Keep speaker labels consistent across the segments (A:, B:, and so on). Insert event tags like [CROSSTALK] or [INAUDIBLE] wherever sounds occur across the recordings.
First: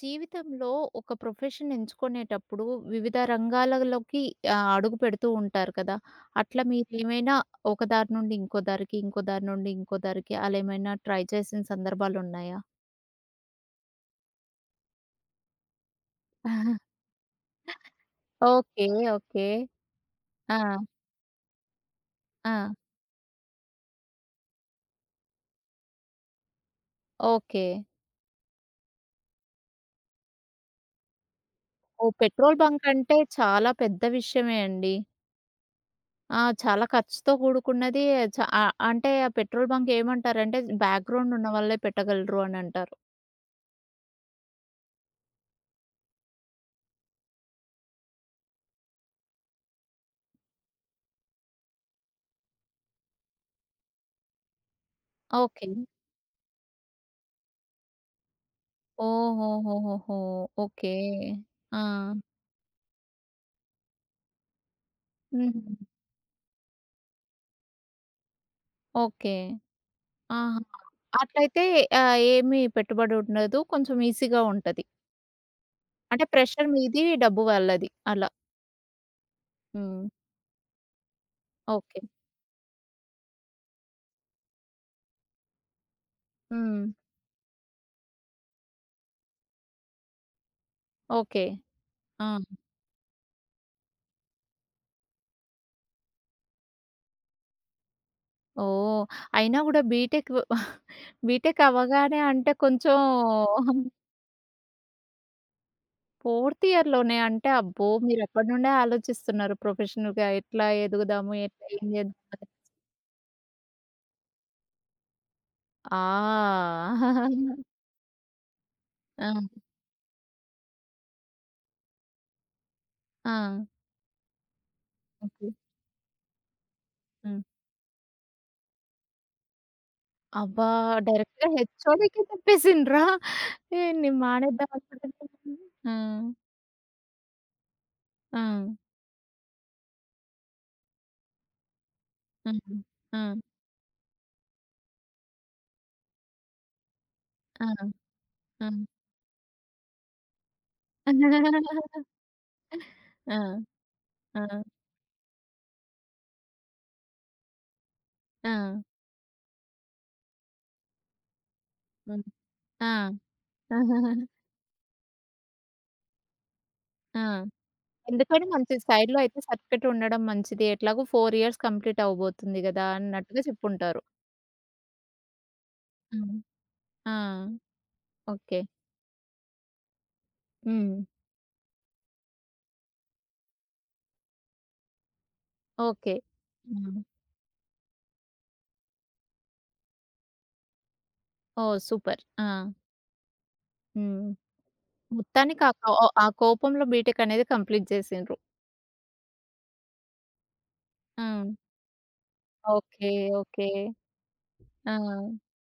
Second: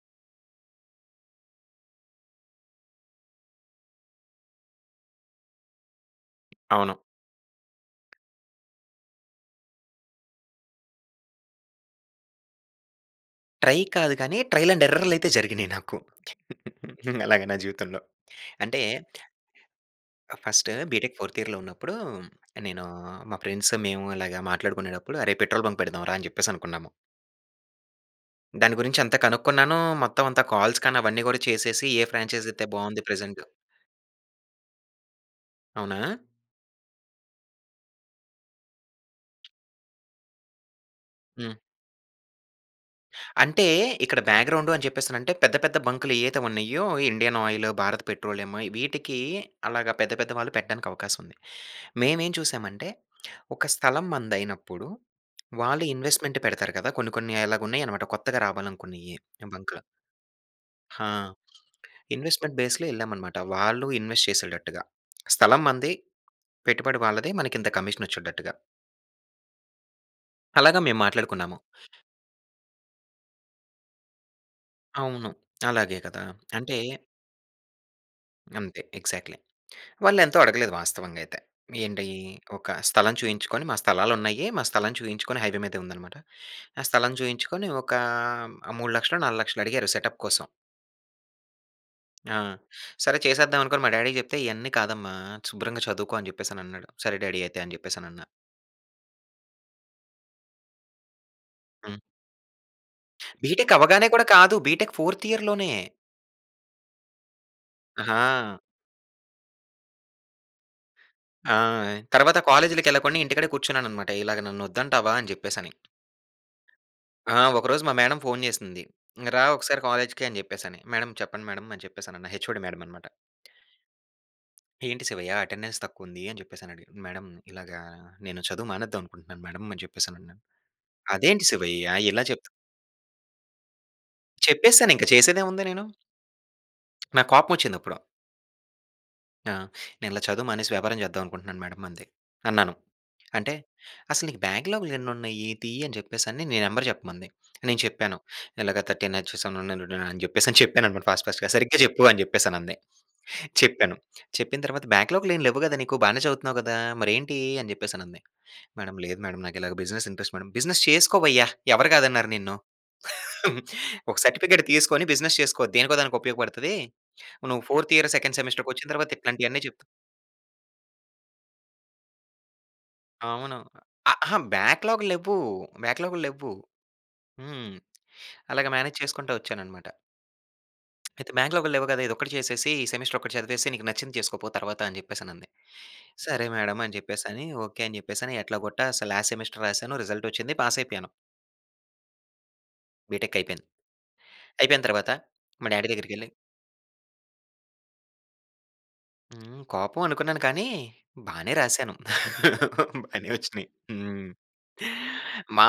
A: జీవితంలో ఒక ప్రొఫెషన్ ఎంచుకునేటప్పుడు వివిధ రంగాలలోకి ఆహ్, అడుగు పెడుతూ ఉంటారు కదా! అట్లా
B: అవును.
A: మీరేమైనా ఒక దారి నుండి ఇంకో దారికి, ఇంకో దారి నుండి ఇంకో దారికి అలా ఏమైనా ట్రై చేసిన సందర్భాలు ఉన్నాయా?
B: ట్రై కాదు కానీ. ట్రైల్ అండ్ ఎర్రర్‌ లైతే అయితే జరిగినాయి నాకు.
A: [CHUCKLES]
B: [CHUCKLES] అలాగా నా జీవితంలో. అంటే
A: ఓకె. ఓకె.
B: ఆ!
A: ఆ!
B: ఫస్ట్ బీటెక్ ఫోర్త్ ఇయర్‌లో ఉన్నప్పుడు,
A: ఆ!
B: నేను మా ఫ్రెండ్స్ మేము ఇలాగ మాట్లాడుకునేటప్పుడు అరే పెట్రోల్ బంక్ పెడదాం రా అని చెప్పేసి అనుకున్నాము.
A: ఓకె.
B: దాని గురించి అంతా కనుక్కున్నాను. మొత్తమంతా కాల్స్ కానీ అవన్నీ కూడా చేసేసి ఏ
A: ఓహ్!
B: ఫ్రాంఛైస్
A: పెట్రోల్
B: అయితే
A: బంక్
B: బాగుంది
A: అంటే
B: ప్రజెంటు
A: చాలా పెద్ద విషయమే అండి.
B: అవునా!
A: ఆ! చాలా ఖర్చుతో కూడుకున్నది. చా అ అంటే ఆ పెట్రోల్ బంక్ ఏమంటారంటే బ్యాక్‌గ్రౌండ్
B: హ్మ్.
A: ఉన్నవాళ్ళే పెట్టగలరు అనంటారు.
B: అంటే ఇక్కడ బ్యాక్‌గ్రౌండ్ అని చెప్పేసి అనంటే పెద్ద పెద్ద బంక్‌లు ఏవైతే ఉన్నాయో. Indian Oil, Bharat Petroleum. వీటికి అలాగా పెద్ద పెద్ద వాళ్ళు పెట్టడానికి అవకాశం ఉంది. మేమేం చూసామంటే, ఒక స్థలం మనదయినప్పుడు
A: ఓకె.
B: వాళ్ళు ఇన్వెస్ట్‌మెంట్ పెడతారు కదా! కొన్ని కొన్ని అలాగా ఉన్నాయన్నమాట. కొత్తగా రావాలనుకున్నయి బంక్‌లు.
A: ఓహోహోహోహో! ఓకే.
B: హా!
A: ఆ!
B: ఇన్వెస్ట్‌మెంట్ బేస్‌లో వెళ్ళామన్నమాట. వాళ్ళు ఇన్వెస్ట్ చేసేటట్టుగా స్థలం
A: హ్మ్.
B: మనది, పెట్టుబడి వాళ్ళది, మనకి ఇంత కమిషన్ వచ్చేటట్టుగా.
A: ఓకే. ఆ!
B: అలాగా మేము మాట్లాడుకున్నాము.
A: అట్లయితే ఆహ్, ఏమీ పెట్టుబడి ఉండదు. కొంచెం ఈసీగా ఉంటది.
B: అవును. అలాగే కదా!
A: అంటే ప్రెషర్
B: అంటే
A: మీది. డబ్బు వాళ్ళది అలా.
B: అంతే ఎగ్జాక్ట్‌లీ.
A: హ్మ్.
B: వాళ్ళు ఎంతో అడగలేదు వాస్తవంగా అయితే.
A: ఓకె.
B: ఏంటి ఒక స్థలం చూయించుకొని మా స్థలాలున్నాయి. మా స్థలం చూయించుకొని హైవే మీదే ఉందన్నమాట. ఆ
A: హ్మ్.
B: స్థలం చూయించుకొని ఒకా 3,00,000లో 4,00,000లో అడిగారు సెటప్ కోసం.
A: ఓకే.
B: ఆ!
A: ఆహా!
B: సరే చేసేద్దాం అనుకొని మా డ్యాడీకి చెప్తే, "ఇయన్నీ కాదమ్మా, శుభ్రంగా చదువుకో." అని జెప్పేసి అనన్నాడు. "సరే డ్యాడీ అయితే." అని జెప్పేసి అనన్నా.
A: ఓహ్! అయినా కూడా బీటెకు [CHUCKLES] బీటెక్
B: హ్మ్.
A: అవ్వగానే అంటే కొంచెం.
B: బీటెక్
A: [GIGGLES]
B: అవ్వగానే కూడా కాదు. బీటెక్ ఫోర్త్ ఇయర్‌లోనే.
A: ఫోర్త్ ఇయర్‌లోనే అంటే అబ్బో! మీరెప్పడి
B: ఆహా!
A: నుండే ఆలోచిస్తున్నారు, ప్రొఫెషనల్‌గా ఎట్లా ఎదుగుదాము?
B: ఆ!
A: ఏంటి? ఏం చేద్దాం
B: తర్వాత
A: అనేసి.
B: కాలేజిలకెళ్ళకుండా, ఇంటికాడే కూర్చున్నాననమాట. ఇలాగ నన్నొద్దంటావా? అని జెప్పేసని.
A: ఆ!
B: ఆ!
A: [GIGGLES]
B: ఒకరోజు మా మేడమ్ ఫోన్ జేసింది, "ఇంగ రా
A: ఆ!
B: ఒకసారి కాలేజ్‌కి." అని జెప్పేసని. "మేడమ్, చెప్పండి మేడమ్." అని చెప్పేసనన్నా. హెచ్ఓడి మేడమ్ అన్నమాట.
A: ఆ!
B: "ఏంటి శివయ్య,
A: ఓకే.
B: అటెండన్స్ తక్కువుంది?" అని జెప్పేసని అడిగింది. "మేడమ్,
A: హ్మ్.
B: ఇలాగా నేను చదువు మానేద్దాం అనుకుంటున్నాను మేడమ్." అని జెప్పేసనన్నా.
A: అబ్బా!
B: "అదేంటి
A: డైరెక్ట్‌గా
B: శివయ్య?
A: హెచ్ఓడికే
B: ఇలా చెప్త్"
A: చెప్పేసిండ్ర? [CHUCKLES] ఏయ్! నేను మానేద్దాం
B: చెప్పేసానింక.
A: అనుకుంటున్నా అని.
B: చేసేదేముంది నేను?
A: ఆ!
B: నాకు కోపం వచ్చింది అప్పుడో.
A: ఆ!
B: ఆ! "నేనిలా చదువు మానేసి, వ్యాపారం చేద్దాం అనుకుంటున్నాను మేడమ్ అంతె." అన్నాను.
A: హుహు. ఆ!
B: అంటే, "అసలు నీకు బ్యాక్లాగులెన్నున్నయి? తీయి." అని జెప్పేసని, నీ నెంబర్ జెప్పమంది.
A: ఆ!
B: నేను చెప్పాను, ఇలాగా
A: ఆ!
B: 13 హెచ్ 7 [UNINTELLIGIBLE] అని చెప్పేసి అని [CHUCKLES] చెప్పాననమాట, ఫాస్ట్ ఫాస్ట్‌గా. "సరిగ్గ
A: [GIGGLES]
B: జెప్పు." అని జెప్పేసనంది.
A: ఆ!
B: చెప్పాను, చెప్పిన
A: ఆ!
B: తర్వాత "బ్యాక్‌లాగ్‌లేం లెవ్వు గదా నీకు? బానే చదువుతున్నావు గదా? మరేంటి?" అని జెప్పేసనంది.
A: ఆ!
B: "మేడమ్ లేదు మేడమ్, నాకిలాగా బిజినెస్ ఇంట్రెస్ట్ మేడమ్." "బిజినెస్ చేసుకోవయ్యా! ఎవరు
A: హ్మ్.
B: కాదన్నారు నిన్ను?
A: ఆ!
B: [CHUCKLES] ఒక
A: [CHUCKLES]
B: సర్టిఫికేటు తీస్కొని బిజినెస్ చేసుకో, దేనికో దానికి ఉపయోగపడుతది.
A: ఆ!
B: నువ్వు ఫోర్త్ ఇయర్ సెకండ్
A: ఎందుకైనా మంచిది
B: సెమిస్టర్‌కొచ్చిన తర్వాత
A: సైడ్‌లో అయితే
B: ఇట్లాంటియన్నీ చెప్తు"
A: సర్టిఫికేటుండడం మంచిది. ఎట్లాగో 4 ఇయర్స్ కంప్లీట్ అవ్వబోతుంది గదా! అన్నట్టుగా
B: అవును.
A: చెప్పుంటారు.
B: అ, అహా! బ్యాక్‌లాగ్‌లు లెవ్వు. బ్యాక్‌లాగ్‌లు
A: హ్మ్.
B: లెవ్వు.
A: ఆ!
B: హ్మ్.
A: ఓకే.
B: అలగ మేనేజ్ చేసుకుంటా వచ్చాననమాట.
A: హ్మ్.
B: "అయితే బ్యాక్‌లాగ్‌లు లేవు కదా! ఇదొక్కటి చేసేసి ఈ సెమిస్టర్ ఒకటి చదివేసి, నీకు నచ్చింది చేసుకోపో తర్వాత" అని చెప్పేసనంది.
A: ఓకే.
B: సరే మేడమ్ అని
A: హ్మ్.
B: చెప్పేసని, ఓకే. అని చెప్పేసని ఎట్లాగోట్టా లాస్ట్ సెమిస్టర్ రాసాను. రిజల్ట్ వచ్చింది. పాస్ అయిపోయాను.
A: ఓహ్! సూపర్. ఆ!
B: బిటెక్ అయి‌‌పేంది.
A: హ్మ్.
B: అయిపోయిన తర్వాత,
A: మొత్తానికి
B: మా
A: ఆ
B: డాడీ
A: ఆ ఆ
B: దగ్గరికెళ్లి
A: కోపంలో బీటెక్ అనేది కంప్లీట్ చేసిండ్రు.
B: హ్మ్. కోపం అనుకున్నాను, కానీ
A: ఆ!
B: బానే రాశాను.
A: ఓకే.
B: బానే
A: ఓకే.
B: వచ్చినాయి. హ్మ్.
A: ఆ!
B: మా,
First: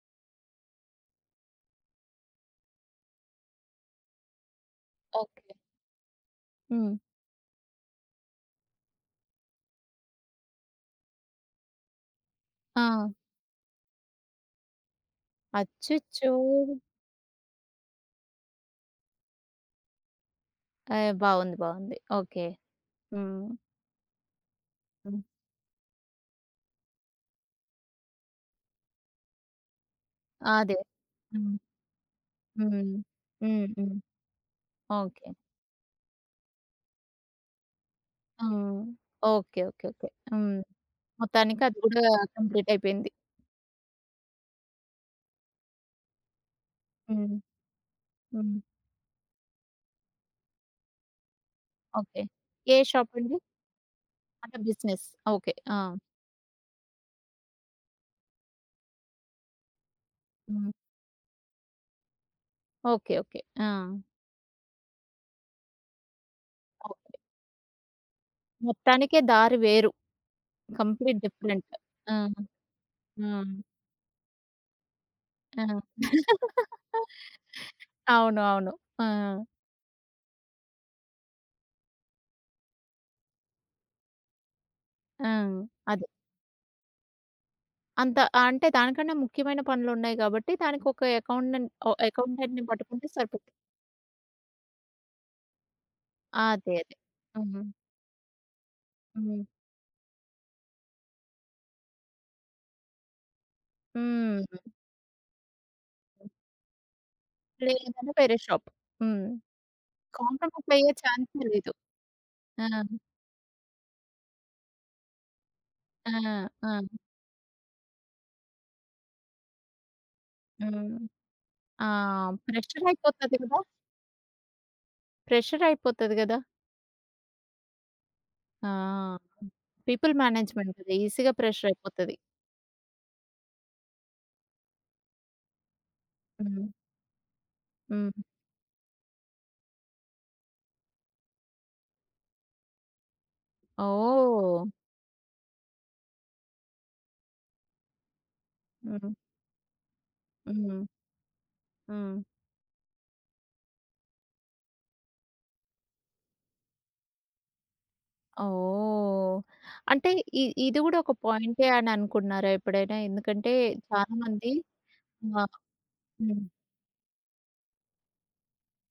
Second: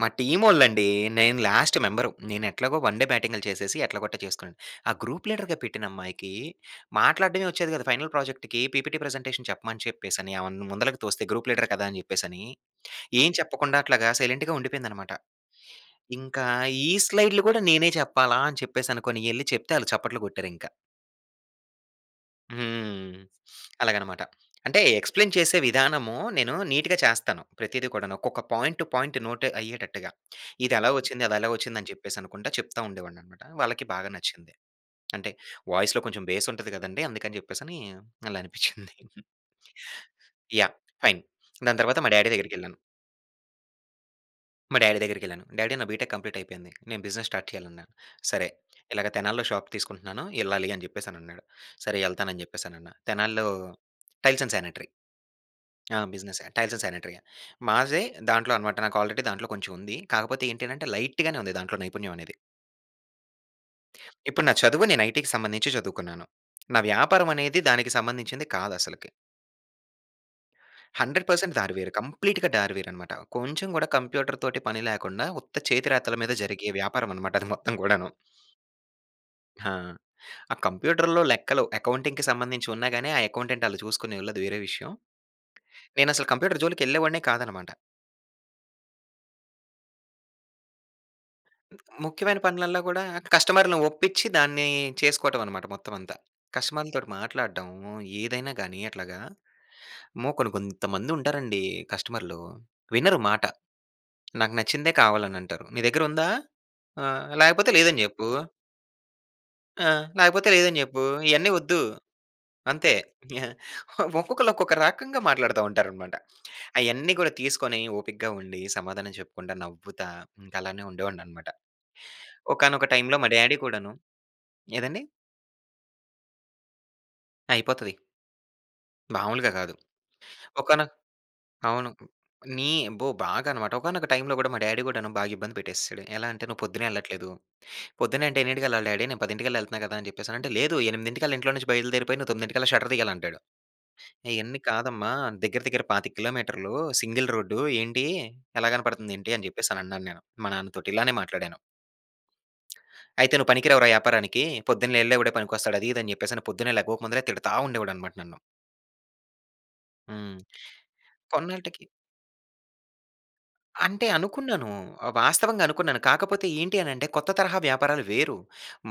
B: మా టీమ్ వోల్లండి నేను లాస్ట్ మెంబర్ నేనెట్లాగో వన్ డే బ్యాటింగ్ చేసేసి, ఎట్లగోట్ట చేసుకున్నాను. ఆ గ్రూప్
A: ఓకే.
B: లీడర్‌గా పెట్టిన అమ్మాయికి
A: హ్మ్.
B: మాట్లాడడమే వచ్చేది కాదు, ఫైనల్ ప్రాజెక్ట్‌కి పీపీటీ ప్రజెంటేషన్ చెప్పమని చెప్పేసని, ఆమె ముందలకి తోస్తే, గ్రూప్ లీడర్ కదా! అని చెప్పేసని,
A: ఆ!
B: ఏం చెప్పకుండా అట్లాగా సైలెంట్‌గా ఉండిపోయిందన్నమాట.
A: అచ్చచ్చో!
B: ఇంకా ఈ స్లైడ్లు కూడా నేనే చెప్పాలా అని చెప్పేసనుకోని ఎళ్లి చెప్తే, వాళ్ళు చప్పట్లు కొట్టారింకా.
A: ఏయ్ బావుంది. బావుంది. ఓకే.
B: హ్మ్.
A: హ్మ్.
B: అలాగనమాట అంటే
A: హ్మ్.
B: ఎక్స్‌ప్లైన్ చేసే విధానము, నేను నీట్‌గా చేస్తాను ప్రతీది కూడాను. ఒక్కొక్క పాయింట్ పాయింట్ నోట్ అయ్యేటట్టుగా. ఇది
A: అదే.
B: ఎలాగా వచ్చింది? అది ఎలాగా
A: హ్మ్.
B: వచ్చింది? అని చెప్పేసి అనుకుంటా చెప్తా
A: హ్మ్.
B: ఉండేవాడినన్నమాట
A: హ్మ్.
B: వాళ్ళకి
A: హ్మ్.
B: బాగా నచ్చింది. అంటే
A: ఓకే.
B: వాయిస్‌లో కొంచెం బేస్ ఉంటది కదండీ అందుకని చెప్పేసి అని అలా
A: ఆ!
B: అనిపించింది. [CHUCKLES]
A: ఓకే. ఓకే. ఓకే. హ్మ్.
B: యాహ్! ఫైన్.
A: మొత్తానికి అది
B: దాని తర్వాత
A: కూడా
B: మా డాడి
A: కంప్లీట్
B: దగ్గరికెళ్ళాను.
A: అయి‌పోయింది.
B: మా డ్యాడీ దగ్గరికెళ్ళాను. "డ్యాడీ నా బిటెక్ కంప్లీట్ అయిపోయింది నేను బిజినెస్
A: హ్మ్.
B: స్టార్ట్ చేయాలి" అన్నా. "సరే
A: హ్మ్.
B: ఇలాగ తెనాలిలో షాప్ తీసుకుంటున్నాను ఎళ్ళాలి." అని చెప్పేసి అని అన్నాడు. "సరే
A: ఓకే.
B: ఎళ్తాను" అని చెప్పేసి
A: ఏ
B: అని అన్నా.
A: షాప్ అండి?
B: తెనాలిలో టైల్స్ అండ్
A: అంటే
B: సానిటరీ.
A: బిజినెస్. ఓకే. ఆ!
B: ఆ! బిజినెసే. Tiles and sanitary. మాదే దాంట్లో అన్నమాట నాకు ఆల్రెడీ దాంట్లో కొంచెం ఉంది. కాకపోతే ఏంటి
A: హ్మ్.
B: అని అంటే లైట్‌గానే ఉంది దాంట్లో నైపుణ్యం అనేది.
A: ఓకే. ఓకే. ఆ!
B: ఇప్పుడు నా చదువు నేను ఐటీ‌కి సంబంధించి చదువుకున్నాను. నా
A: ఓకే.
B: వ్యాపారం అనేది దానికి సంబంధించింది కాదు అసలకి.
A: మొత్తానికే దారి వేరు. Complete
B: 100%
A: different.
B: దారి వేరు.
A: ఆ!
B: కంప్లీట్‌గా దారి వేరు అన్నమాట.
A: హ్మ్.
B: కొంచెం కూడా కంప్యూటర్‌తోటి పని లేకుండా ఉత్త
A: ఆ!
B: చేతి రాతల మీద
A: [LAUGHS]
B: జరిగే వ్యాపారం అన్నమాట అది [CHUCKLES] మొత్తం గూడాను.
A: అవునవును. ఆ!
B: ఆ! ఆ కంప్యూటర్‌లో లెక్కలు అకౌంటింగ్‌కి సంబంధించి ఉన్నాయి గాని ఆ అకౌంటెంట్ ఆళ్ళు చూసుకోనివ్వలేదు వేరే విషయం.
A: ఆ! అది.
B: నేను అసలు కంప్యూటర్ జోలికెళ్ళేవాడిని కాదన్నమాట.
A: అంత ఆహ్, అంటే దానికన్నా ముఖ్యమైన పనులు ఉన్నాయి కాబట్టి దానికి ఒక అకౌంటెం ఓహ్
B: ముఖ్యమైన
A: అకౌంటెంట్‌ని
B: పనులల్లా కూడా
A: పట్టుకుంటే సరిపోతుంది.
B: కస్టమర్‌ని ఒప్పించి దాన్ని చేసుకోవటం అన్నమాట మొత్తం అంతా.
A: అదే. అదే.
B: కస్టమర్‌లతోటి
A: హ్మ్.
B: మాట్లాడడం, ఏదైనా గాని అట్లాగా.
A: హ్మ్.
B: అమ్మో! కొన్ని కొంతమంది ఉంటారండి కస్టమర్‌లు. వినరు మాట. నాకు
A: హ్మ్.
B: నచ్చిందే కావాలి అని అంటారు. "నీ దగ్గర ఉందా? ఆ! లేకపోతే లేదని
A: లేదంటే
B: చెప్పు."
A: వేరే షాప్. హ్మ్.
B: "ఆ! లేకపోతే
A: కాంప్రమైజ్
B: లేదని
A: అయ్యే
B: చెప్పు.
A: ఛాన్సే
B: ఇయన్నీ
A: లేదు.
B: వద్దు.
A: ఆ!
B: అంతే." ఒక్కొక్కళ్ళు ఒక్కొక్క రకంగా మాట్లాడుతూ
A: ఆ!
B: ఉంటారన్నమాట.
A: ఆ!
B: అయన్నీ కూడా తీసుకొని ఓపిగ్గా ఉండి, సమాధానం చెప్పుకుంటా నవ్వుతా ఇంకా అలానే
A: హ్మ్.
B: ఉండేవాడిని అన్నమాట.
A: ఆ! ప్రెషర్
B: ఒకానొక టైమ్‌లో మా
A: అయిపోతది కదా!
B: డాడీ కూడాను ఏదండీ?
A: ప్రెషర్ అయిపోతది కదా!
B: అయిపోతది.
A: ఆ!
B: మాములుగా గాదు.
A: పీపుల్
B: ఒకాన
A: మేనేజ్‌మెంటుది ఈసీగా
B: అవును.
A: ప్రెషరయిపోతది.
B: నీ అబ్బో! బాగనమాట. ఒకానొక టైమ్‌లో గూడా, మా డ్యాడీ గూడాను బాగా ఇబ్బంది పెట్టేసేశాడు. ఎలా అంటే, "నువ్వు
A: హ్మ్.
B: పొద్దున్నెళ్ళట్లేదు."
A: హ్మ్.
B: పొద్దున్న అంటే ఎన్నింటికెళ్ళాలి డ్యాడీ నేను పదింటికల్లా యెళ్తన్నా కదా అని చెప్పేసనంటే, "లేదు, ఎనిమిదింటికల్లా ఇంట్లో నుంచి బయలుదేరిపోయి, నువ్వు తొమ్మిదింటికల్లా షట్టర్ దియ్యాలి" అంటాడు. ఇయన్నీ
A: ఓహ్!
B: కాదమ్మా! దెగ్గిర దెగ్గిర 25 కిలోమీటర్లూ, సింగిల్ రోడ్డూ ఏంటీ, ఎలా
A: హుహు.
B: కనపడతందేంటీ అని చెప్పేసనన్నాను నేను, మా
A: హ్మ్.
B: నాన్నతోటి, ఇలానే మాట్లాడాను.
A: హ్మ్.
B: [SMACKS LIPS] "అయితే నువ్వు పనికి రావు రా యాపారానికీ. పొద్దున్నే యెళ్ళే వాడే పనికొస్తాడు." అదీ, ఇదీ అని చెప్పేసని, పొద్దున్నే లేగవక ముందలే తిడతా ఉండేవాడనమాట నన్ను.
A: ఓహ్! అంటే,
B: హ్మ్.
A: ఇ ఇది గూడా ఒక పాయింటే
B: కొన్నాల్టకి
A: అని అనుకుంటున్నారా ఎప్పుడైనా? ఎందుకంటే,
B: అంటే,
A: చాలామంది
B: అనుకున్నాను. ఆహ్,
A: వా
B: వాస్తవంగా అనుకున్నాను. కాకపోతే,
A: హ్మ్.
B: ఏంటి అనంటే, కొత్త తరహా వ్యాపారాలు వేరు.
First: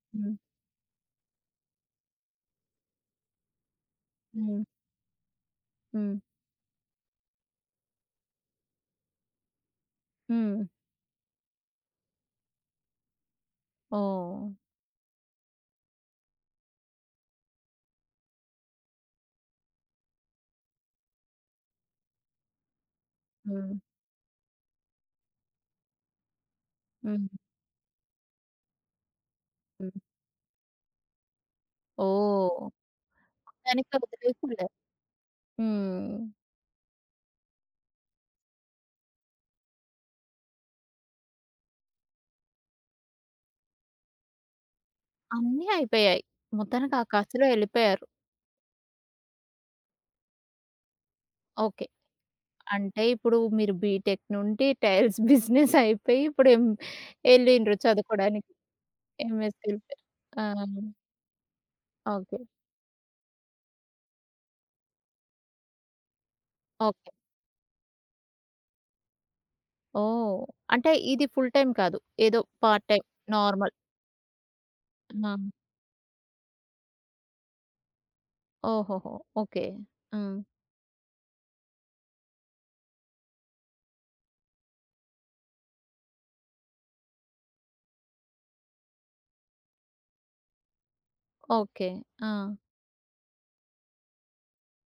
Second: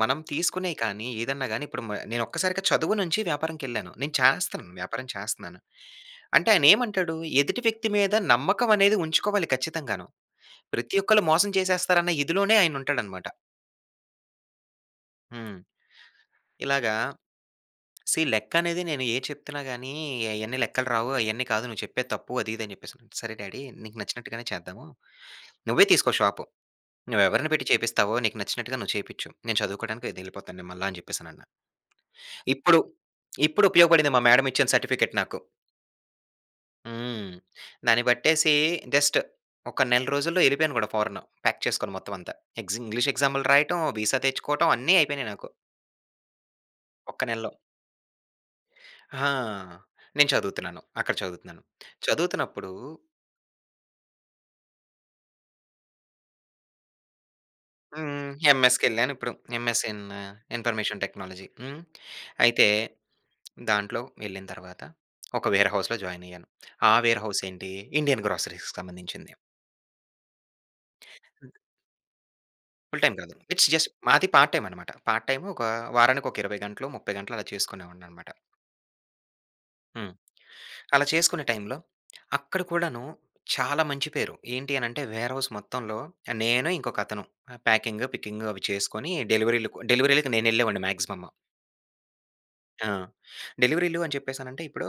B: మనం
A: హ్మ్.
B: తీసుకునేయి కానీ, ఏదన్నా గానీ, ఇప్పుడు మ నేనొక్కసారిగా చదువు నుంచి వ్యాపారానికెళ్ళాను. నేను
A: హ్మ్.
B: చేస్తన్నాను, వ్యాపారం చేస్తున్నాను.
A: హ్మ్.
B: అంటే, ఆయనేమంటాడు? ఎదుటి వ్యక్తి మీద నమ్మకవనేది ఉంచుకోవాలి ఖచ్చితంగాను.
A: హ్మ్.
B: ప్రతి ఒక్కళ్ళు మోసం చేసేస్తారన్న ఇదిలోనే ఆయనుంటాడనమాట.
A: ఓహ్!
B: హ్మ్. ఇలాగా సీ లెక్కనేది, నేనేది చెప్తున్నా గానీ, అయన్నీ లెక్కలు రావు, అయన్నీ కాదు, నువ్వు చెప్పేది తప్పు, అదీ ఇదీ అని చెప్పేసిసన్నాడు. సరే డ్యాడీ
A: హ్మ్.
B: నీకు నచ్చినట్టుగానే చేద్దాము. నువ్వే తీసుకో షాపు. నువ్వు
A: హ్మ్.
B: ఎవరిని పెట్టి చేపిస్తావో, నీకు నచ్చినట్టుగా నువ్వు చేపిచ్చు. నేను
A: హ్మ్.
B: చదువుకోడానికయితే యెళ్ళిపోతాను నేను మళ్ళా అని చెప్పేసనన్నా.
A: ఓహ్!
B: ఇప్పుడు, ఇప్పుడుపయోగపడింది
A: వెనకడుగు
B: మా
A: వెయ్యకుండా.
B: మేడమిచ్చిన సర్టిఫికెట్ నాకు.
A: హ్మ్.
B: హ్మ్. దాన్ని బట్టేసీ జస్ట్ ఒక నెల రోజుల్లో ఎ‌ళ్ళిపోయాను గూడా ఫారెను. ప్యాక్ చేసుకొని మొత్తం అంతా. ఎగ్జింగ్ ఇంగ్లీష్ ఎగ్జాములు రాయటం వీ‌సా తెచ్చుకోవటం అన్నీ అయిపోయినయి నాకు.
A: అన్నీ అయిపోయాయి. మొత్తానికి ఆ
B: ఒక్క
A: కాస్తలో
B: నెల్లో.
A: వెళ్ళిపోయారు.
B: హా! నేను చదువుతున్నాను. అక్కడ చదువుతున్నాను.
A: ఓకే.
B: చదువుతున్నప్పుడూ
A: అంటే ఇప్పుడూ మీరు బీటెక్ నుండి [CHUCKLES] టైల్స్ బిజినెస్ అయిపోయి ఇప్పుడు ఎం ఎ‌ళ్ళిన్రు
B: హ్మ్.
A: చదువుకోడానికి.
B: ఎంఎస్‌కెళ్ళానిప్పుడు.
A: ఎంఎస్‌కి
B: ఎంఎస్
A: ఎళ్ళిపోయారు.
B: ఇన్
A: ఆ!
B: Information technology. హ్మ్.
A: ఓకే.
B: అయితే, దాంట్లో వెళ్ళిన తర్వాత ఒక వేర్‌హౌస్‌లో జాయిన్ అయ్యాను. ఆ
A: ఓకె.
B: వేర్‌హౌస్ ఏంటీ ఇండియన్ గ్రోసరీస్‌కి సంబంధించింది.
A: ఓహ్! అంటే, ఇది ఫుల్ టైమ్ కాదు. ఏదో పార్ట్
B: ఫుల్
A: టైమ్
B: టైమ్ కాదు. It's
A: normal.
B: జస్ట్ మాది పార్ట్ టైమ్ అనమాట. పార్ట్
A: ఆ!
B: టైమ్ ఒకా వారానికి ఒక 20 గంటలు 30 గంటలు అలా చేసుకొ‌నేవాడిని అన‌మాట.
A: ఓహోహో! ఓకే.
B: హ్మ్.
A: హ్మ్.
B: అలా చేసుకునే టైమ్‌లో, అక్కడ కూడాను చాలా మంచి పేరు ఏంటి అని అంటే, వేర్‌హౌస్ మొత్తంలో, నేను ఇంకొక అతను ప్యాకింగ్, పికింగ్ అవి చేసుకొని డెలివరీలకు డెలివరీ‌లకు నేను ఎళ్ళేవాడిని మాక్సిమం.
A: ఓకే. ఆ!
B: ఆ! డెలివరీలు అని చెప్పేసనంటే ఇప్పుడూ,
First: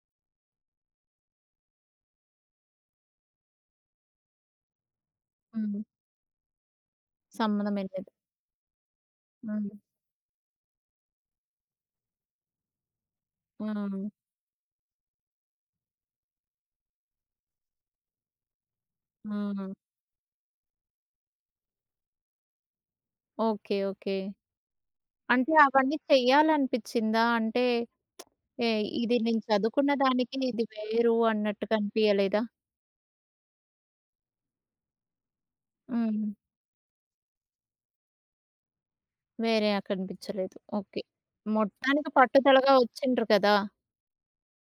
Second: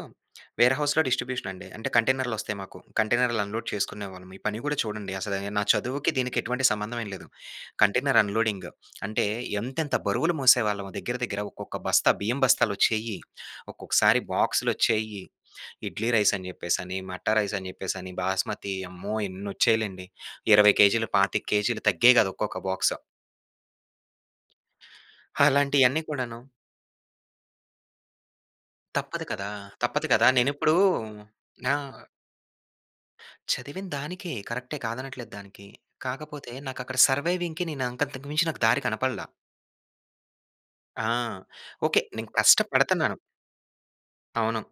B: వేర్‌హౌస్‌లో డిస్ట్రిబ్యూషన్ అండి. అంటే కంటైనర్‌లు వస్తాయి మాకు. కంటైనర్‌లు అన్‌లోడ్ చేసుకునేవాళ్ళమి. ఈ పని గూడా చూడండి. అసలు ఏహ్ నా
A: హ్మ్.
B: చదువుకి దీనికి ఎటువంటి సంబంధం ఏం లేదు.
A: సంబంధం ఏం లేదు.
B: Container unloading. అంటే
A: హ్మ్.
B: ఎంతెంత బరువులు మోసేవాళ్ళమో దగ్గర దగ్గర ఒక్కొక్క బస్తా బియ్యం బస్తాలు వచ్చేయి.
A: హ్మ్.
B: ఒక్కొక్కసారి బాక్సులొచ్చేయి. ఇడ్లీ రైస్ అని చెప్పేసి అని, మట్టా రైస్ అని చెప్పేసి అని, బాస్మతి అమ్మో!
A: ఆ!
B: ఎన్నొచ్చేయి‌లేండి. 20 కేజీలు 25 కేజీలు తగ్గేయి గాదు ఒక్కొక్క బాక్స్.
A: Okay okay. అంటే
B: అలాంటి
A: అవన్నీ
B: అన్నీ కూడాను
A: చెయ్యాలనిపించిందా? అంటే [SMACKS LIPS] ఏయ్! ఇది
B: తప్పదు
A: నేను
B: కదా!
A: చదువుకున్న
B: తప్పదు కదా!
A: దానికి ఇది
B: నేనెప్పుడూ
A: వేరు అన్నట్టు
B: ఆ!
A: కనిపియలేదా?
B: చదివిన దానికే కరక్టే కాదనట్లేదు దానికి.
A: హ్మ్.
B: కాకపోతే నాకక్కడ సర్వైవింగ్‌కి నేను అంత అంతకుమించి నాకు దారి కనపడలా.
A: వేరే. ఆ కనిపించలేదు. ఓకే.
B: ఆ! ఓకే.
A: మొత్తానికి
B: నేను
A: పట్టుదలగా
B: కష్టపడతన్నాను
A: వచ్చిండ్రు కదా!
B: అవును.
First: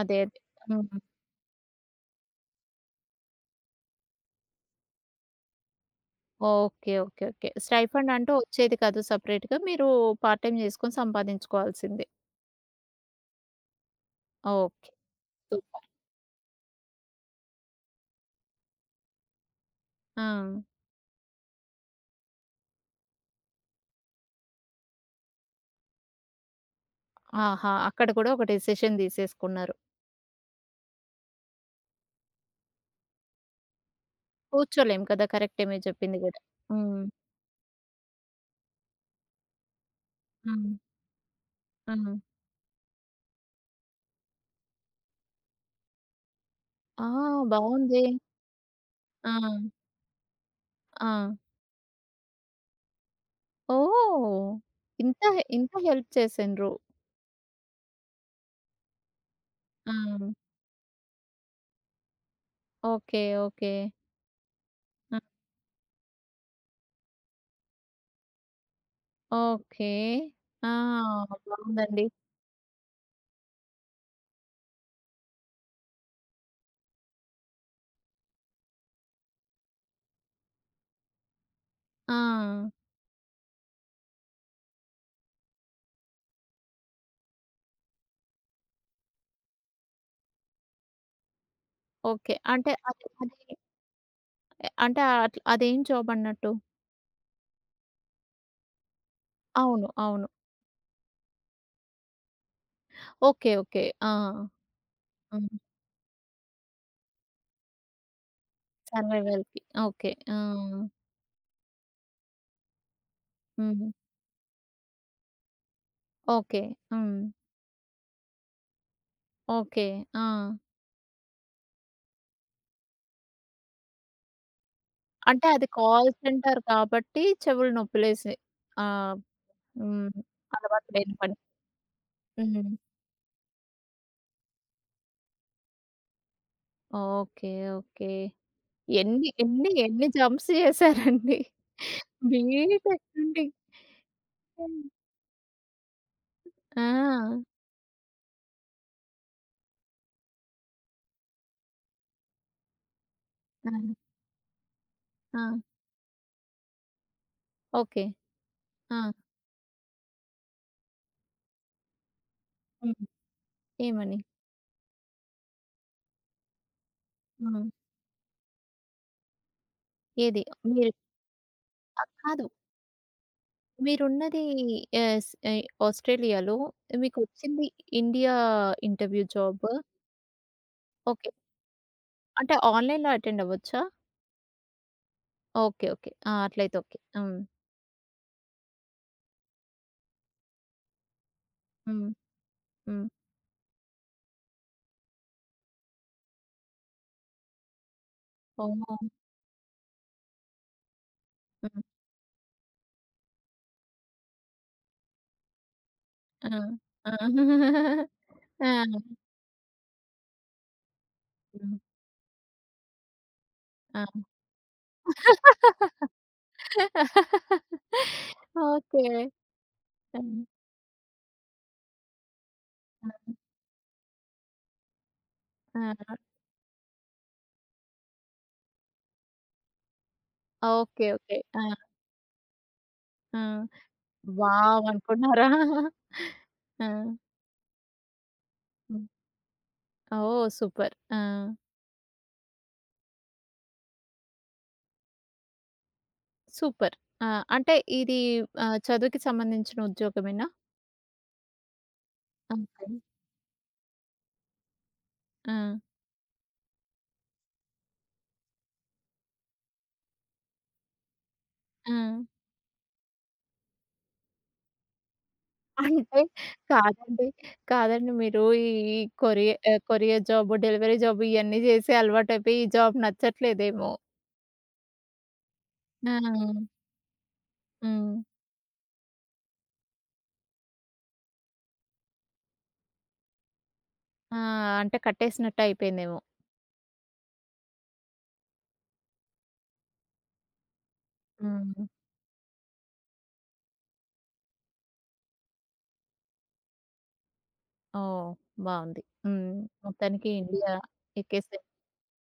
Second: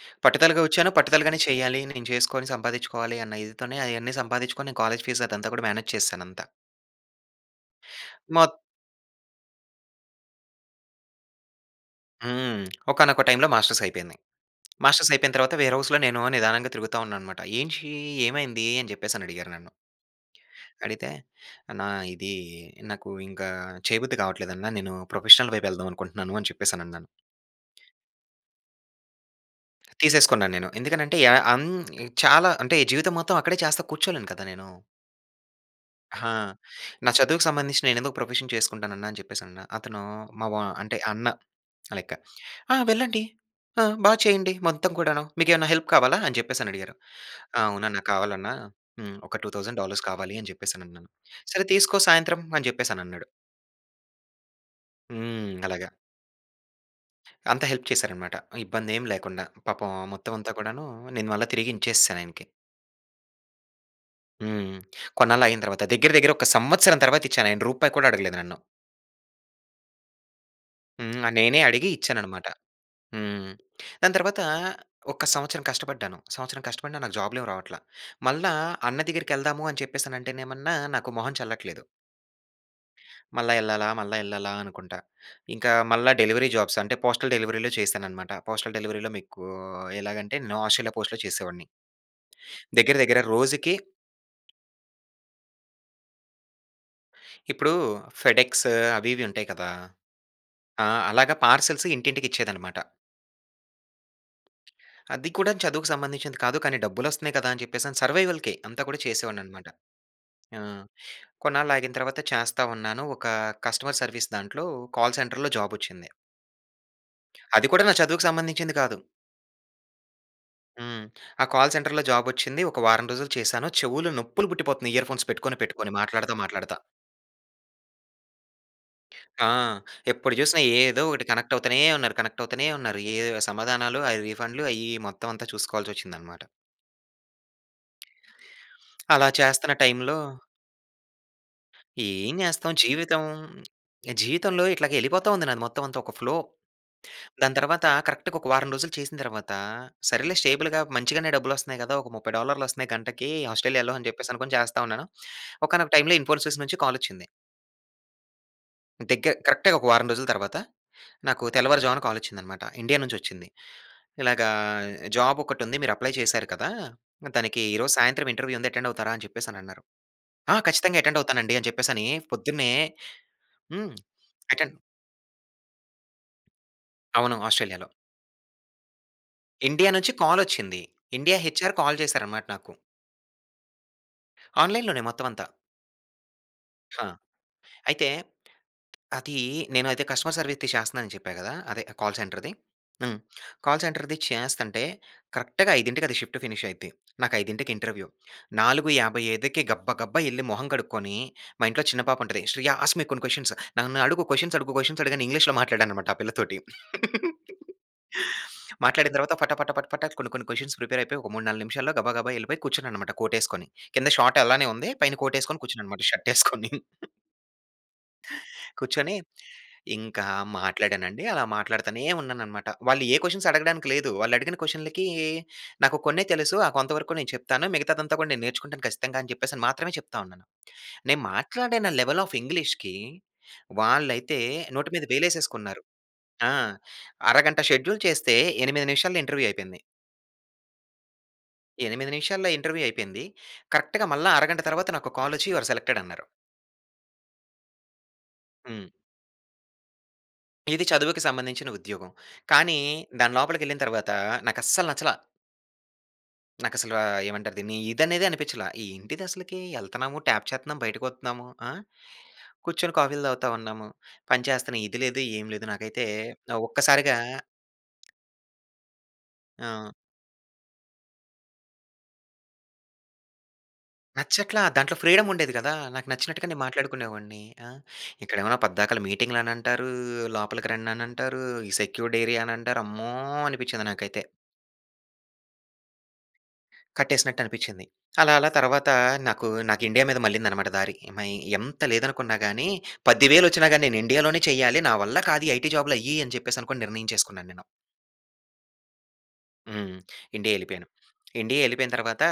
A: అదే అదే.
B: పట్టుదలగా వచ్చాను.
A: హ్మ్.
B: పట్టుదలగానే చేయాలి. నేను చేసుకొని సంపాదించుకోవాలి. అన్న ఇదితోనే అయన్నీ సంపాదించుకొని, నేను కాలేజీ ఫీజ్ అదంతా కూడా మేనేజ్ చేశాను అంతా.
A: ఓకే. ఓకే. ఓకే. స్టైఫండ్ అంటూ
B: మొత్
A: వచ్చేది కాదు. సెపరేట్‌గా మీరు పార్ట్ టైమ్ చేసుకొని సంపాదించుకోవాల్సిందే?
B: హ్మ్. [CLICKS TONGUE] ఒకానొక టైమ్‌లో మాస్టర్స్ అయిపోయింది.
A: ఓకే.
B: మాస్టర్స్ అయిపోయిన తర్వాత వేర్
A: తూపర్.
B: హౌస్‌లో నేను నిదానంగా తిరుగుతా ఉన్నాన్నమాట. "ఏంటి? ఏమైంది?" అని చెప్పేసని అడిగారు నన్ను?
A: ఆ!
B: అడిగితే అన్నా ఇది నాకు ఇంకా చేయబుద్ధి కావట్లేదన్న. నేను ప్రొఫెషనల్ వైపు వెళ్దాం అనుకుంటున్నాను అని చెప్పేసనన్నాను.
A: ఆహా! అక్కడ కూడా ఒక డెసిషన్ తీసేసుకున్నారు.
B: తీసేసుకున్నానేను. ఎందుకనంటే, యా హ్మ్. చాలా అంటే జీవితం మొత్తం అక్కడే చేస్తా కూర్చోలేను కదా! నేను.
A: కూర్చోలేం కదా! కరెక్టే మీరు చెప్పింది
B: హా!
A: కూడా. హ్మ్.
B: నా చదువుకు సంబంధించిన నేనెందుకు ప్రొఫెషన్ చేసుకుంటానన్నా అని చెప్పేసి అన్నా. అతను మావ
A: హ్మ్.
B: అంటే అన్న లెక్క.
A: హ్మ్.
B: "ఆహ్, వెళ్ళండి. ఆహ్, బా చేయండి మొత్తం కూడాను. మీకేమైనా హెల్ప్ కావాలా" అని చెప్పేసని అడిగారు.
A: ఆహ్!
B: ఆ! అవునన్నా,
A: బావుందే.
B: కావాలన్నా. హ్మ్. ఒక టూ
A: ఆ!
B: తౌజండ్ డాలర్స్ కావాలి అని చెప్పేసి అనన్నాను.
A: ఆ!
B: "సరే తీసుకో సాయంత్రం" అని చెప్పేసి అనన్నాడు.
A: ఓహ్! ఇంత హె
B: హ్మ్.
A: ఇంత
B: అలాగ.
A: హెల్ప్ చేసిన్రు.
B: అంత హెల్ప్ చేశారనమాట, ఇబ్బందేం లేకుండా. పాపం ఆ
A: ఆ!
B: మొత్తవంతా కూడానూ, నేను మళ్ళ తిరిగి ఇన్చేశాను ఆయనకి.
A: ఓకే. ఓకే.
B: హ్మ్.
A: అ!
B: కొన్నాళ్ళాగిన తర్వాత, దెగ్గిర దెగ్గిర ఒక సంవత్సరం తర్వాత ఇచ్చాను. ఆయన రూపాయి కూడా అడగలేదు నన్ను.
A: ఓకే. ఆ!
B: హ్మ్. ఆహ్, నేనే అడిగి
A: బావుందండి.
B: ఇచ్చాననమాట. హ్మ్. దాని తర్వాతా, ఒక సంవత్సరం కష్టపడ్డాను. సంవత్సరం కష్టపడినా నాకు జాబ్‌లేమీ రావట్ల. మళ్ళా అన్న దెగ్గిరకెళ్దాము అని చెప్పేసి అంటేనేమన్నా, నాకు మొహం చెల్లట్లేదు.
A: ఆ!
B: మళ్ళా యెళ్ళాలా, మళ్ళా యెళ్ళాలా అనుకుంటా. ఇంకా మళ్ళా డెలివరీ జాబ్స్ అంటే, పోస్టల్ డెలివరీలో చేశానఅనమాట. పోస్టల్ డెలివరీలో మీకూ ఎలాగంటే, నొఆషీలో పోస్ట్‌లో చేసేవాడిని.
A: ఓకే. అంటే,
B: దెగ్గిర
A: అది
B: దెగ్గిర
A: అదీ
B: రోజుకి
A: య అంటే, ఆట్ల్ అదేం జాబన్నట్టు?
B: ఇప్పుడూ ఫెడ్‌ఎక్స్ అవి ఇవి ఉంటాయి కదా!
A: అవును. అవును.
B: ఆ! అలాగా పార్సెల్స్ ఇంటింటికిచ్చేదనమాట.
A: ఓకే. ఓకే. ఆ!
B: అది
A: హ్మ్.
B: కూడాను చదువుకు సంబంధించింది కాదు, కానీ డబ్బులొస్తన్నయి కదా అని చెప్పేసని సర్వైవల్‌కే అంతా కూడా
A: సర్వైవల్‌కి
B: చేసేవాడిననమాట.
A: ఓకే.
B: ఆ!
A: ఆ!
B: కొన్నాళ్ళు ఆగిన తర్వాత చేస్తా ఉన్నాను. ఒకా
A: హ్మ్.
B: కస్టమర్ సర్విస్ దాంట్లో కాల్ సెంటర్‌లో జాబొచ్చింది.
A: ఓకే. హ్మ్.
B: అది కూడా నా చదువుకు సంబంధించింది కాదు.
A: ఓకే. ఆ!
B: హ్మ్. ఆ కాల్ సెంటర్‌లో జాబొచ్చింది. ఒక వారం రోజులు చేశాను. చెవులు నొప్పులు పుట్టిపోతున్నయి ఇయర్ ఫోన్స్
A: అంటే,
B: పెట్టుకొని,
A: అది
B: పెట్టుకొని,
A: కాల్
B: మాట్లాడతా,
A: సెంటర్
B: మాట్లాడతా.
A: కాబట్టి చెవులు నొప్పిలేశాయ్. ఆ!
B: ఆ!
A: హ్మ్.
B: ఎప్పుడు చూసినా
A: అలవాటు
B: ఏదో
A: లేని
B: ఒకటి
A: పని.
B: కనెక్టవుతానే ఉన్నారు, కనెక్టవుతానే
A: హ్మ్.
B: ఉన్నారు. ఏదొవ సమాధానాలు, ఆ రీఫండ్‌లు అయ్యి, ఇయ్యి మొత్తవంతా చూసుకోవాల్సొచ్చిందనమాట.
A: ఓకే. ఓకే. ఎన్ని,
B: అలా
A: ఎన్ని,
B: చేస్తున్న
A: ఎన్ని
B: టైమ్‌లో
A: జంప్స్ [CHUCKLES] చేసారండి?
B: ఏం చేస్తాం
A: బీటెక్
B: జీవితం.
A: నుండి.
B: జీవితంలో
A: హ్మ్.
B: ఇట్లాగా వెళ్ళిపోతా ఉంది నాది మొత్తం అంతా ఒక ఫ్లో.
A: ఆ!
B: దాని తర్వాత కరెక్ట్‌గా ఒక వారం రోజులు చేసిన తర్వాతా, సరేలే స్టేబుల్‌గా మంచిగానే డబ్బులు వస్తున్నాయి కదా! ఒక 30 డాలర్‌లు వస్తున్నాయి గంటకి ఆస్ట్రేలియాలో
A: ఆ!
B: అని చెప్పేసి అనుకొని చేస్తా ఉన్నాను.
A: ఆ!
B: ఒకానొక టైమ్‌లో ఇన్‌ఫోసిస్ నుంచి కాల్ వచ్చింది.
A: ఓకే. ఆ!
B: దగ్గర కరెక్ట్‌గా ఒక వారం రోజుల తర్వాత నాకు తెల్లవారుజామున కాల్ వచ్చిందన్నమాట. ఇండియా
A: హ్మ్.
B: నుంచి వచ్చింది.
A: ఏమని?
B: ఇలాగా "జాబ్ ఒకటి ఉంది మీరు అప్లై చేసారు కదా! దానికి
A: హ్మ్.
B: ఈరోజు సాయంత్రం ఇంటర్వ్యూ ఉంది అటెండ్ అవుతారా?" అని చెప్పేసి అని అన్నారు.
A: ఏది?
B: ఆ!
A: మీరు
B: ఖచ్చితంగా అటెండ్ అవుతానండి అని
A: ఆ!
B: చెప్పేసని
A: కాదు.
B: పొద్దున్నే హ్మ్.
A: మీరు ఉన్నది
B: అటెండ్
A: యస్ ఆహ్, ఆస్ట్రేలియాలో, మీకు
B: అవును.
A: వచ్చింది
B: ఆస్ట్రేలియాలో.
A: India interview job.
B: ఇండియా నుంచి కాల్ వచ్చింది.
A: ఓకే.
B: ఇండియా హెచ్ఆర్ కాల్ చేశారనమాట
A: అంటే,
B: నాకు.
A: ఆన్‌లైన్‌లో అటెండ్ అవ్వొచ్చా?
B: ఆన్‌లైన్‌లోనే మొత్తం అంతా.
A: ఓకే. ఓకే. ఆ! అట్లయితే ఓకే.
B: హా!
A: ఆహ్!
B: అయితే, అది నేను అయితే కస్టమర్ సర్విస్‌ది చేస్తున్నాను అని చెప్పా కదా! అదే
A: హ్మ్.
B: కాల్ సెంటర్‌ది.
A: హ్మ్.
B: హ్మ్. కాల్ సెంటర్‌ది చేస్తంటే కరెక్ట్‌గా 5:00కి అది షిఫ్ట్ ఫినిష్ అయిద్ది. నాకు 5:00 ఇంటర్వ్యూ. నాలుగు
A: ఓహో!
B: యాభై ఐదుకి గబ్బ గబ్బా ఎళ్లి మొహం కడుక్కొని, మా
A: హ్మ్.
B: ఇంట్లో చిన్న పాప ఉంటది. "శ్రియ ఆస్క్ మీ కొన్ని క్వశ్చన్స్, నన్ను అడుగు, క్వశ్చన్స్ అడుగు క్వశ్చన్స్" అడగని ఇంగ్లీష్‌లో మాట్లాడాను అన్నమాట ఆ
A: ఆ!
B: పిల్లతోటి. [CHUCKLES]
A: [GIGGLES] ఆ!
B: మాట్లాడిన తర్వాత పట పట పట పట కొన్ని కొన్ని క్వశ్చన్స్‌కి ప్రిపేర్ అయిపోయి ఒక 3, 4
A: హ్మ్.
B: నిమిషాల్లో గబా గబా వెళ్ళిపోయి కూర్చున్నాన్నమాట కోటు ఏసుకొని.
A: ఆ!
B: కింద షార్ట్ అలానే ఉంది. పైన కోట్ ఎసుకొని కూర్చున్నాను అన్నమాట [CHUCKLES] షర్ట్ ఏసుకొని.
A: [LAUGHS] ఓకే.
B: కూర్చొని
A: ఆ!
B: ఇంకా మాట్లాడానండి. అలా మాట్లాడుతూనే ఉన్నానన్నమాట. వాళ్ళు ఏ
A: హుహు.
B: క్వశ్చన్స్ అడగడానికి లేదు. వాళ్ళు అడిగిన క్వశ్చన్‌లకి నాకు
A: ఆ!
B: కొన్నే తెలుసు ఆ కొంత వరకు నేను చెప్తాను మిగతాదంతా కూడా నేను నేర్చుకుంటాను ఖచ్చితంగా అని చెప్పేసి మాత్రమే చెప్తా ఉన్నాను.
A: ఓకే.
B: నేను
A: ఓకే. ఆ!
B: మాట్లాడిన లెవెల్ ఆఫ్ ఇంగ్లీష్‌కి
A: ఆ!
B: వాళ్ళైతే
A: వావ్!
B: నోటి మీద
A: అనుకున్నారా!
B: వేలేసేసుకున్నారు.
A: [GIGGLES]
B: ఆ!
A: ఆ!
B: అరగంట షెడ్యూల్ చేస్తే 8
A: హ్మ్.
B: నిమిషాల్లో ఇంటర్వ్యూ అయిపోయింది.
A: ఓహ్! సూపర్. ఆ!
B: 8 నిమిషాల్లో ఇంటర్వ్యూ అయిపోయింది. కరెక్ట్‌గా మళ్ళా అరగంట తర్వాత నాకు కాల్ వచ్చి "యుఆర్ సెలెక్టెడ్" అన్నారు.
A: సూపర్. ఆ! అంటే, ఇది ఆహ్
B: హ్మ్.
A: ,చదువుకి సంబంధించిన ఉద్యోగమేనా?
B: ఇది చదువుకి సంబంధించిన ఉద్యోగం. కానీ
A: ఓకే.
B: దాని లోపలికెళ్ళిన తర్వాత నాకు అస్సలు నచ్చలా.
A: ఆ!
B: నాకసల ఏమంటారు దీన్ని! ఇది అనేదే అనిపించలా. ఏంటిది అసలకి? ఎళ్తున్నాము ట్యాప్ చేత్తన్నాం, బయటకి వత్తున్నాము ఆహ్,
A: హ్మ్.
B: కూర్చొని కాఫీలు తాగుతా ఉన్నాము, పనిచేస్తున్నాం. ఇది లేదు, ఏమి లేదు.
A: [CHUCKLES]
B: నాకైతే
A: అంటే
B: ఒక్కసారిగా
A: కాదండి, కాదండి మీరు ఈ కొరి ఆహ్,
B: ఆ!
A: కొరియర్ జాబు, డెలివరీ జాబు ఇయన్నీ చేసే అలవాటు అయిపోయి, ఈ జాబ్ నచ్చట్లేదేమో!
B: నచ్చట్లా. దాంట్లో ఫ్రీడమ్ ఉండేది కదా! నాకు నచ్చినట్టుగా నేను
A: ఆ!
B: మాట్లాడుకునేవాడిని. ఆహ్,
A: హ్మ్.
B: ఇక్కడేమన్నా పద్దాకల, మీటింగ్‌లు అని అంటారు. లోపలికి రండి అని అంటారు. ఈ సెక్యూర్డ్ ఏరియా అని అంటారు, అమ్మో! అనిపించింది నాకైతే.
A: ఆహ్, అంటే కట్టేసినట్టు అయిపోయిందేమో!
B: కట్టేసినట్టు అనిపిచ్చింది. అలా, అలా తర్వాత నాకు, నాకు ఇండియా మీద మల్లిందన్నమాట దారి. మయి ఎంత
A: హ్మ్.
B: లేదనుకున్నా గాని, 10,000 వచ్చినా గాని, నేను ఇండియాలోనే చేయాలి. నా వల్ల కాదు ఐటీ జాబ్‌లు అయ్యి అని చెప్పేసి, అనుకోని నిర్ణయించేసుకున్నాను నేను.
A: ఓహ్! బాగుంది, హ్మ్.
B: హ్మ్,
A: మొత్తానికి
B: ఇండియా
A: ఇండియా
B: ఎళ్ళిపోయాను.
A: ఎక్కేసారు.
B: ఇండియా ఎళ్ళిపోయిన తర్వాత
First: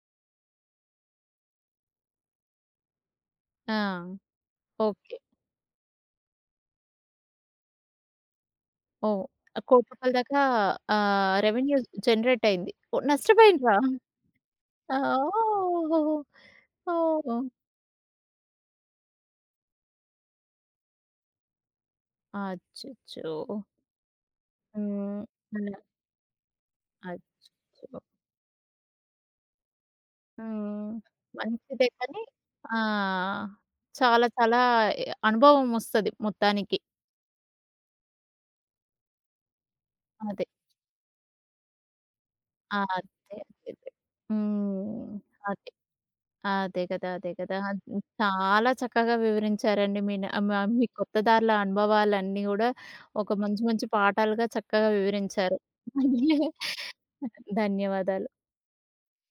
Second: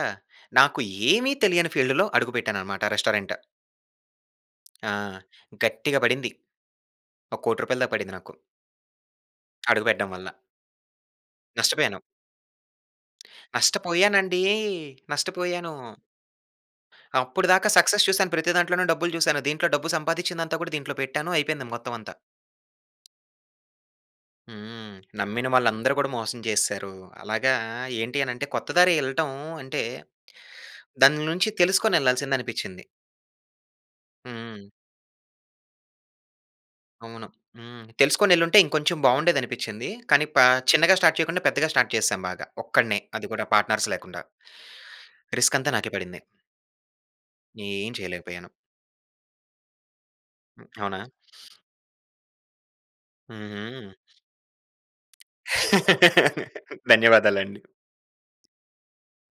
B: నాకు ఏమి తెలియని ఫీల్డ్‌లో అడుగుపెట్టానన్నమాట రెస్టారెంట్.
A: ఆ!
B: ఆ!
A: ఓకె.
B: గట్టిగా పడింది. ఒక 1,00,00,000 దాక పడింది నాకు.
A: ఓహ్! కోటి
B: అడుగుపెడ్దం
A: రూపాయలు
B: వల్ల.
A: దాకా ఆహ్, రెవెన్యూ
B: నష్టపోయాను.
A: జెనెరేట్ అయింది. నష్టపోయిన్రా!
B: నష్టపోయానండీ.
A: ఆ ఓహ్!
B: నష్టపోయాను.
A: ఓహొహొ! ఓహ్!
B: అప్పటిదాకా సక్సెస్ చూశాను. ప్రతి దాంట్లోనూ డబ్బులు చూశాను. దీంట్లో డబ్బు సంపాదిచ్చిందంతా కూడా దీంట్లో పెట్టాను. అయిపోయింది మొత్తం అంతా.
A: అచ్చచ్చో!
B: హ్మ్.
A: హ్మ్.
B: నమ్మిన
A: [UNINTELLIGIBLE]
B: వాళ్ళందరూ కూడా మోసం చేసేసారు. అలాగా
A: అచ్చచ్చో!
B: ఏంటి అని అంటే, కొత్త దారి యెళ్ళటం అంటే,
A: హ్మ్,
B: దాని నుంచి
A: మంచిదే కానీ,
B: తెలుసుకొనెళ్ళాల్సింది అనిపించింది.
A: ఆహ్, చాలా, చాలా
B: హ్మ్.
A: అనుభవం వొస్తది మొత్తానికి.
B: అవును. హ్మ్. తెలుసుకొని ఎళ్ళుంటే ఇంకొంచెం బావుండేది అనిపిచ్చింది. కానీ ప
A: అదే.
B: చిన్నగా స్టార్ట్ చేయకుండా, పెద్దగా స్టార్ట్ చేసాం బాగా
A: ఆ!
B: ఒక్కడినే.
A: అదే.
B: అది కూడా
A: అదే.
B: పార్ట్నర్స్
A: అదే.
B: లేకుండా.
A: హ్మ్,
B: రిస్క్ అంతా
A: అదే.
B: నాకే పడింది.
A: అదే కదా! అదే కదా!
B: ఏం
A: అది.
B: చేయలేకపోయాను.
A: చాలా చక్కగా వివరించారండి. మీ నమ్ మ
B: హ్మ్.
A: మీ
B: అవునా!
A: కొత్త దారుల అనుభవాలన్నీ కూడా ఒక మంచి, మంచి
B: హుహు.
A: పాఠాలుగా చక్కగా వివరించారు.
B: [LAUGHS]
A: [CHUCKLES]
B: ధన్యవాదాలండి.
A: ధన్యవాదాలు.